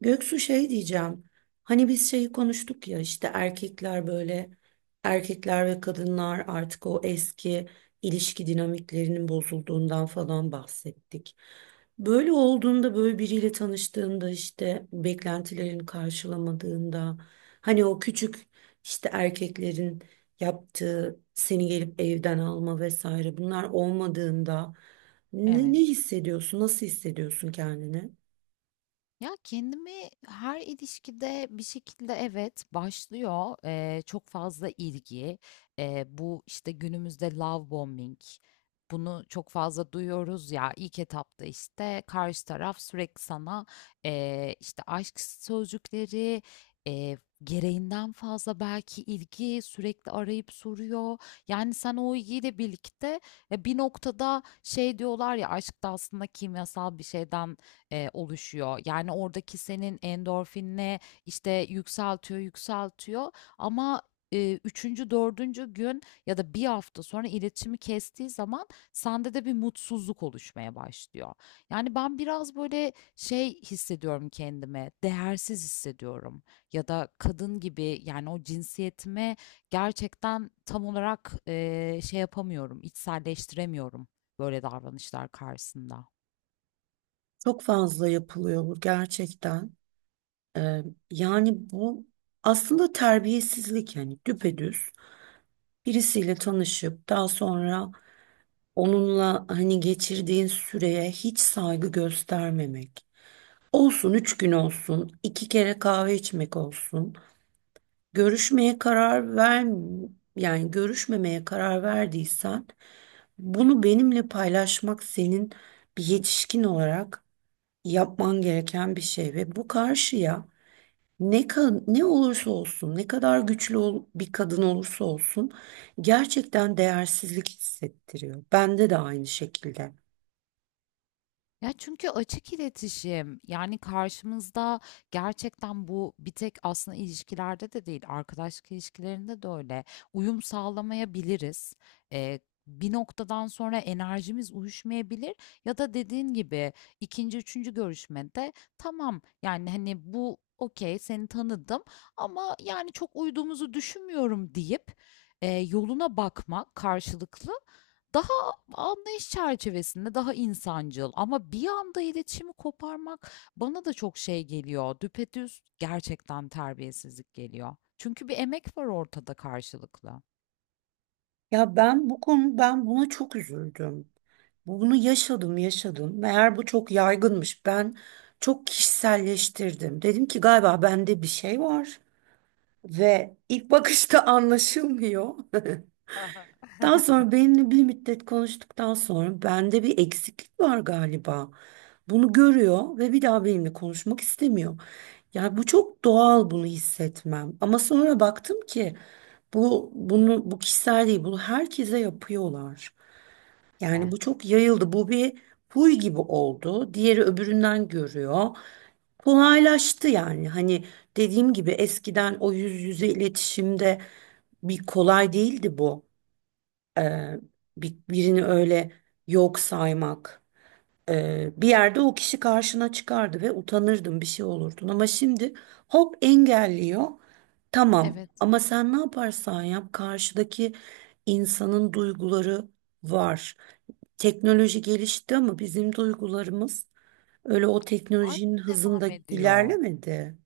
Göksu şey diyeceğim. Hani biz şeyi konuştuk ya işte erkekler böyle erkekler ve kadınlar artık o eski ilişki dinamiklerinin bozulduğundan falan bahsettik. Böyle olduğunda böyle biriyle tanıştığında işte beklentilerini karşılamadığında hani o küçük işte erkeklerin yaptığı seni gelip evden alma vesaire bunlar olmadığında ne Evet. hissediyorsun? Nasıl hissediyorsun kendini? Ya kendimi her ilişkide bir şekilde evet başlıyor, çok fazla ilgi. Bu işte günümüzde love bombing, bunu çok fazla duyuyoruz ya. İlk etapta işte karşı taraf sürekli sana işte aşk sözcükleri, eee, gereğinden fazla belki ilgi, sürekli arayıp soruyor. Yani sen o ilgiyle birlikte, bir noktada şey diyorlar ya, aşk da aslında kimyasal bir şeyden oluşuyor. Yani oradaki senin endorfinle işte yükseltiyor, yükseltiyor, ama üçüncü, dördüncü gün ya da bir hafta sonra iletişimi kestiği zaman sende de bir mutsuzluk oluşmaya başlıyor. Yani ben biraz böyle şey hissediyorum kendime, değersiz hissediyorum, ya da kadın gibi, yani o cinsiyetime gerçekten tam olarak şey yapamıyorum, içselleştiremiyorum böyle davranışlar karşısında. Çok fazla yapılıyor bu gerçekten. Ee, yani bu aslında terbiyesizlik yani düpedüz birisiyle tanışıp daha sonra onunla hani geçirdiğin süreye hiç saygı göstermemek. Olsun 3 gün olsun, 2 kere kahve içmek olsun. Görüşmeye karar ver yani görüşmemeye karar verdiysen bunu benimle paylaşmak senin bir yetişkin olarak yapman gereken bir şey ve bu karşıya ne olursa olsun, ne kadar güçlü bir kadın olursa olsun gerçekten değersizlik hissettiriyor. Bende de aynı şekilde. Ya çünkü açık iletişim, yani karşımızda gerçekten bu bir tek aslında ilişkilerde de değil, arkadaşlık ilişkilerinde de öyle, uyum sağlamayabiliriz. Ee, Bir noktadan sonra enerjimiz uyuşmayabilir, ya da dediğin gibi ikinci, üçüncü görüşmede tamam, yani hani bu okey, seni tanıdım ama yani çok uyduğumuzu düşünmüyorum deyip yoluna bakmak karşılıklı. Daha anlayış çerçevesinde, daha insancıl. Ama bir anda iletişimi koparmak bana da çok şey geliyor. Düpedüz gerçekten terbiyesizlik geliyor. Çünkü bir emek var ortada, karşılıklı. Ya ben bu konu ben buna çok üzüldüm. Bunu yaşadım, yaşadım. Meğer bu çok yaygınmış. Ben çok kişiselleştirdim. Dedim ki galiba bende bir şey var ve ilk bakışta anlaşılmıyor. Hı. Daha sonra benimle bir müddet konuştuktan sonra bende bir eksiklik var galiba. Bunu görüyor ve bir daha benimle konuşmak istemiyor. Yani bu çok doğal bunu hissetmem. Ama sonra baktım ki bu kişisel değil, bunu herkese yapıyorlar. Yani De. bu çok yayıldı. Bu bir huy gibi oldu. Diğeri öbüründen görüyor. Kolaylaştı yani. Hani dediğim gibi eskiden o yüz yüze iletişimde bir kolay değildi bu. Eee, birini öyle yok saymak. Bir yerde o kişi karşına çıkardı ve utanırdın bir şey olurdun. Ama şimdi hop engelliyor. Tamam Evet, ama sen ne yaparsan yap karşıdaki insanın duyguları var. Teknoloji gelişti ama bizim duygularımız öyle o hâlâ teknolojinin devam hızında ediyor. ilerlemedi.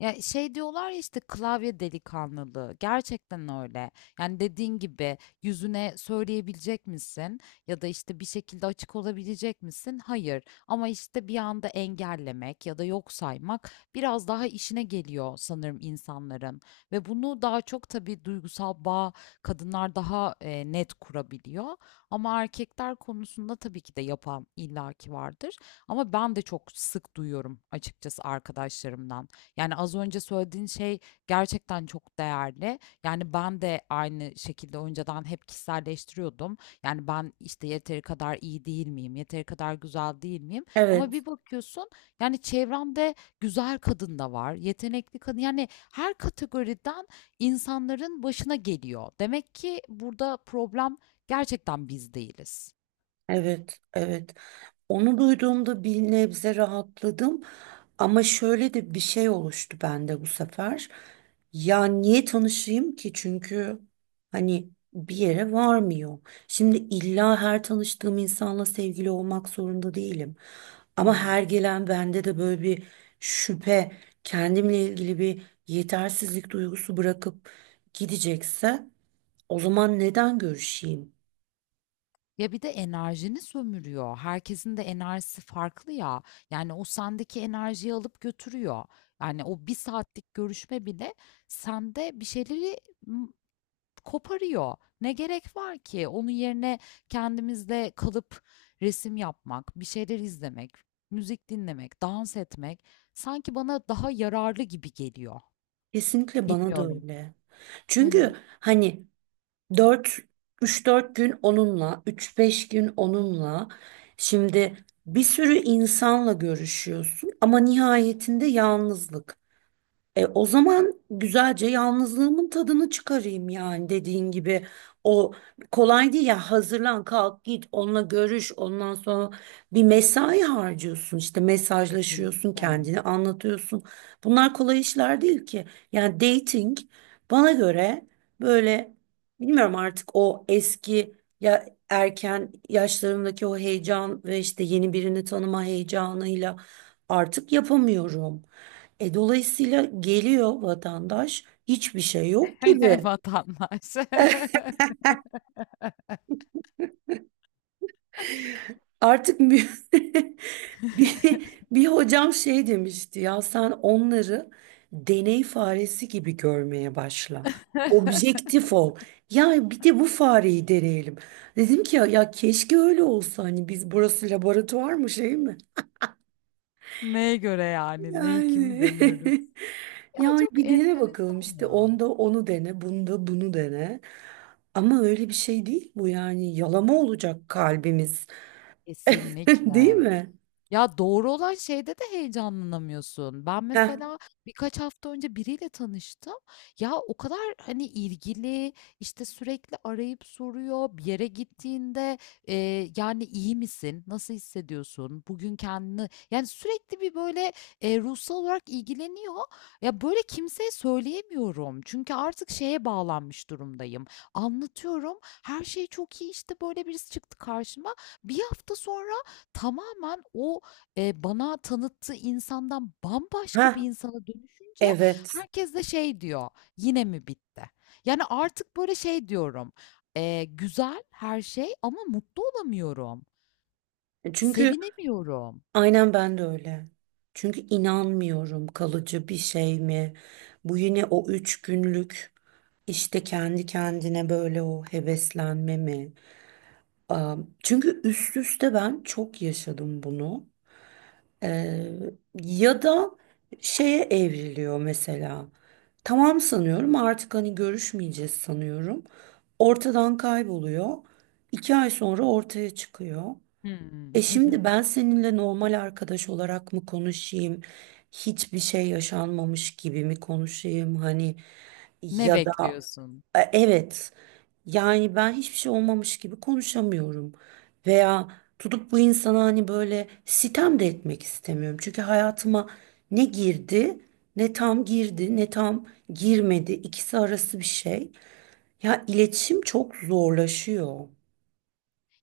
Ya şey diyorlar ya, işte klavye delikanlılığı. Gerçekten öyle. Yani dediğin gibi, yüzüne söyleyebilecek misin? Ya da işte bir şekilde açık olabilecek misin? Hayır. Ama işte bir anda engellemek ya da yok saymak biraz daha işine geliyor sanırım insanların. Ve bunu daha çok tabii duygusal bağ kadınlar daha net kurabiliyor. Ama erkekler konusunda tabii ki de yapan illaki vardır. Ama ben de çok sık duyuyorum açıkçası arkadaşlarımdan. Yani az önce söylediğin şey gerçekten çok değerli. Yani ben de aynı şekilde önceden hep kişiselleştiriyordum. Yani ben işte yeteri kadar iyi değil miyim? Yeteri kadar güzel değil miyim? Ama Evet, bir bakıyorsun, yani çevremde güzel kadın da var, yetenekli kadın. Yani her kategoriden insanların başına geliyor. Demek ki burada problem gerçekten biz değiliz. evet, evet. Onu duyduğumda bir nebze rahatladım ama şöyle de bir şey oluştu bende bu sefer. Ya niye tanışayım ki? Çünkü hani bir yere varmıyor. Şimdi illa her tanıştığım insanla sevgili olmak zorunda değilim. Hı Ama hı. her gelen bende de böyle bir şüphe, kendimle ilgili bir yetersizlik duygusu bırakıp gidecekse o zaman neden görüşeyim? Ya bir de enerjini sömürüyor. Herkesin de enerjisi farklı ya. Yani o sendeki enerjiyi alıp götürüyor. Yani o bir saatlik görüşme bile sende bir şeyleri m, koparıyor. Ne gerek var ki? Onun yerine kendimizde kalıp resim yapmak, bir şeyler izlemek, müzik dinlemek, dans etmek sanki bana daha yararlı gibi geliyor. Kesinlikle bana da Bilmiyorum. öyle. Hı hı. Çünkü hani 4 3-4 gün onunla, üç beş gün onunla. Şimdi bir sürü insanla görüşüyorsun ama nihayetinde yalnızlık. O zaman güzelce yalnızlığımın tadını çıkarayım yani dediğin gibi. O kolay değil ya hazırlan kalk git onunla görüş ondan sonra bir mesai harcıyorsun işte mesajlaşıyorsun Kesinlikle. kendini anlatıyorsun. Bunlar kolay işler değil ki. Yani dating bana göre böyle bilmiyorum artık o eski ya erken yaşlarımdaki o heyecan ve işte yeni birini tanıma heyecanıyla artık yapamıyorum. Dolayısıyla geliyor vatandaş hiçbir şey yok gibi. Vatandaş. Artık bir, bir, bir hocam şey demişti ya sen onları deney faresi gibi görmeye başla. Objektif ol. Ya bir de bu fareyi deneyelim. Dedim ki ya keşke öyle olsa hani biz burası laboratuvar mı şey mi? Neye göre yani? Neyi kimi Yani, deniyoruz? Ya yani çok bir dene bakalım enteresan işte ya. onda onu dene, bunda bunu dene. Ama öyle bir şey değil bu yani yalama olacak kalbimiz, değil Kesinlikle. mi? Ya, doğru olan şeyde de heyecanlanamıyorsun. Ben Heh, mesela birkaç hafta önce biriyle tanıştım. Ya, o kadar, hani, ilgili, işte, sürekli arayıp soruyor. Bir yere gittiğinde, yani, iyi misin? Nasıl hissediyorsun? Bugün kendini" Yani, sürekli bir, böyle, ruhsal olarak ilgileniyor. Ya, böyle, kimseye söyleyemiyorum. Çünkü artık şeye bağlanmış durumdayım. Anlatıyorum, her şey çok iyi, işte, böyle, birisi çıktı karşıma. Bir hafta sonra tamamen o bana tanıttığı insandan heh, bambaşka bir insana dönüşünce evet. herkes de şey diyor, "Yine mi bitti?" Yani, artık, böyle, şey diyorum, "Güzel her şey ama mutlu olamıyorum, Çünkü sevinemiyorum." aynen ben de öyle. Çünkü inanmıyorum kalıcı bir şey mi? Bu yine o 3 günlük işte kendi kendine böyle o heveslenme mi? Çünkü üst üste ben çok yaşadım bunu. Ee, ya da şeye evriliyor mesela. Tamam sanıyorum artık hani görüşmeyeceğiz sanıyorum. Ortadan kayboluyor. 2 ay sonra ortaya çıkıyor. Hımm. E şimdi ben seninle normal arkadaş olarak mı konuşayım? Hiçbir şey yaşanmamış gibi mi konuşayım? Hani Ne ya da bekliyorsun? Evet. Yani ben hiçbir şey olmamış gibi konuşamıyorum. Veya tutup bu insana hani böyle sitem de etmek istemiyorum. Çünkü hayatıma ne girdi, ne tam girdi, ne tam girmedi. İkisi arası bir şey. Ya iletişim çok zorlaşıyor.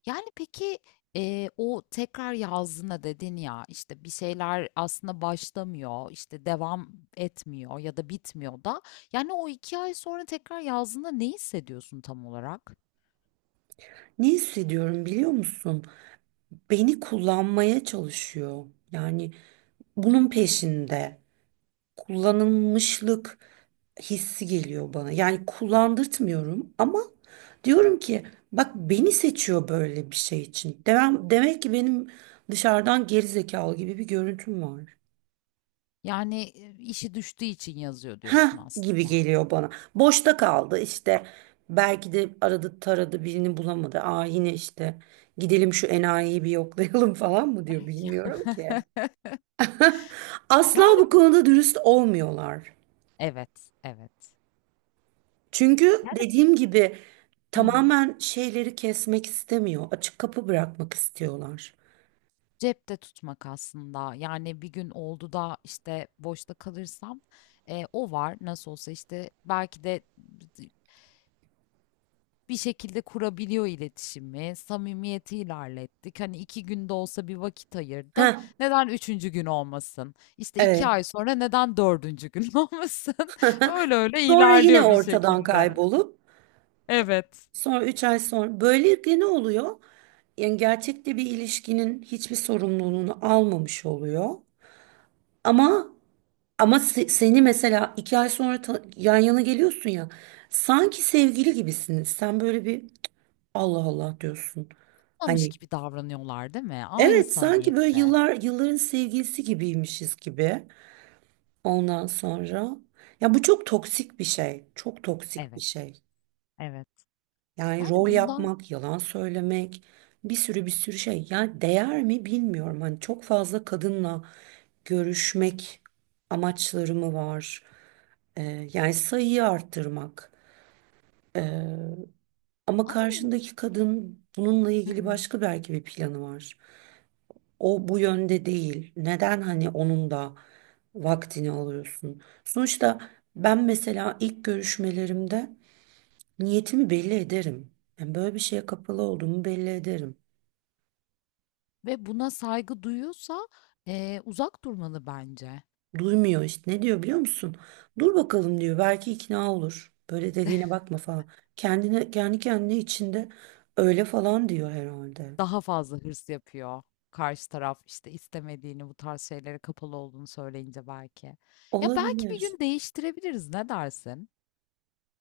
Yani, peki, o tekrar yazdığına dedin ya, işte, bir şeyler aslında başlamıyor, işte, devam etmiyor ya da bitmiyor da, yani, o 2 ay sonra tekrar yazdığında ne hissediyorsun tam olarak? Ne hissediyorum biliyor musun? Beni kullanmaya çalışıyor. Yani bunun peşinde. Kullanılmışlık hissi geliyor bana. Yani kullandırtmıyorum ama diyorum ki bak beni seçiyor böyle bir şey için. Demek ki benim dışarıdan geri zekalı gibi bir görüntüm var. Yani, işi düştüğü için yazıyor diyorsun Ha gibi aslında. geliyor bana. Boşta kaldı işte. Belki de aradı taradı birini bulamadı. Aa yine işte gidelim şu enayiyi bir yoklayalım falan mı diyor Ya- bilmiyorum ki. Asla Yani, bu bu. konuda dürüst olmuyorlar. Evet, evet. Çünkü Yani. dediğim gibi Hı hı. tamamen şeyleri kesmek istemiyor. Açık kapı bırakmak istiyorlar. Cepte tutmak aslında. Yani, bir gün oldu da, işte, boşta kalırsam, o var. Nasıl olsa, işte, belki de bir şekilde kurabiliyor iletişimi. Samimiyeti ilerlettik. Hani iki günde olsa bir vakit ayırdım. Ha, Neden üçüncü gün olmasın? İşte iki evet. ay sonra neden dördüncü gün olmasın? Öyle öyle Sonra yine ilerliyor bir ortadan şekilde. kaybolup Evet. sonra 3 ay sonra böylelikle ne oluyor? Yani gerçekte bir ilişkinin hiçbir sorumluluğunu almamış oluyor. Ama seni mesela 2 ay sonra yan yana geliyorsun ya. Sanki sevgili gibisiniz. Sen böyle bir Allah Allah diyorsun. Olmamış Hani gibi davranıyorlar değil mi? Aynı evet, sanki böyle samimiyette. yıllar yılların sevgilisi gibiymişiz gibi. Ondan sonra ya bu çok toksik bir şey. Çok toksik bir Evet, şey. evet. Yani Yani rol bundan yapmak, yalan söylemek, bir sürü bir sürü şey. Yani değer mi bilmiyorum. Hani çok fazla kadınla görüşmek amaçları mı var? Yani sayıyı arttırmak. Ee, ama ama o- karşındaki kadın bununla Hı ilgili hı. başka belki bir planı var. O bu yönde değil. Neden hani onun da vaktini alıyorsun? Sonuçta ben mesela ilk görüşmelerimde niyetimi belli ederim. Yani böyle bir şeye kapalı olduğumu belli ederim. Ve buna saygı duyuyorsa uzak durmalı bence. Duymuyor işte. Ne diyor biliyor musun? Dur bakalım diyor. Belki ikna olur. Böyle dediğine bakma falan. Kendi kendine içinde öyle falan diyor herhalde. Daha fazla hırs yapıyor karşı taraf, işte, istemediğini, bu tarz şeylere kapalı olduğunu söyleyince belki. Ya, belki bir Olabilir. gün değiştirebiliriz, ne dersin?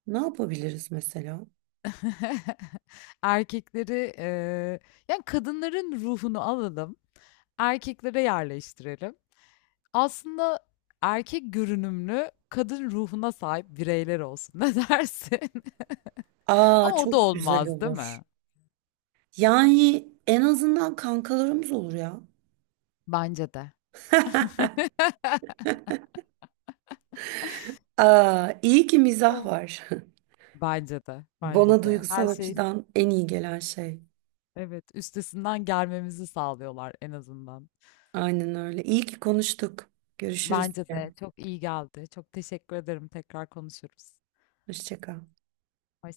Ne yapabiliriz mesela? Erkekleri, yani, kadınların ruhunu alalım, erkeklere yerleştirelim. Aslında erkek görünümlü, kadın ruhuna sahip bireyler olsun, ne dersin? Aa Ama o da çok güzel olmaz, değil olur. mi? Yani en azından kankalarımız olur ya. Bence de. Aa, iyi ki mizah O. var. Bence de, bence Bana de. duygusal Her şey. açıdan en iyi gelen şey. Evet, üstesinden gelmemizi sağlıyorlar en azından. Aynen öyle. İyi ki konuştuk. Görüşürüz. Bence de çok iyi geldi. Çok teşekkür ederim. Tekrar konuşuruz. Hoşça kal. Hoşça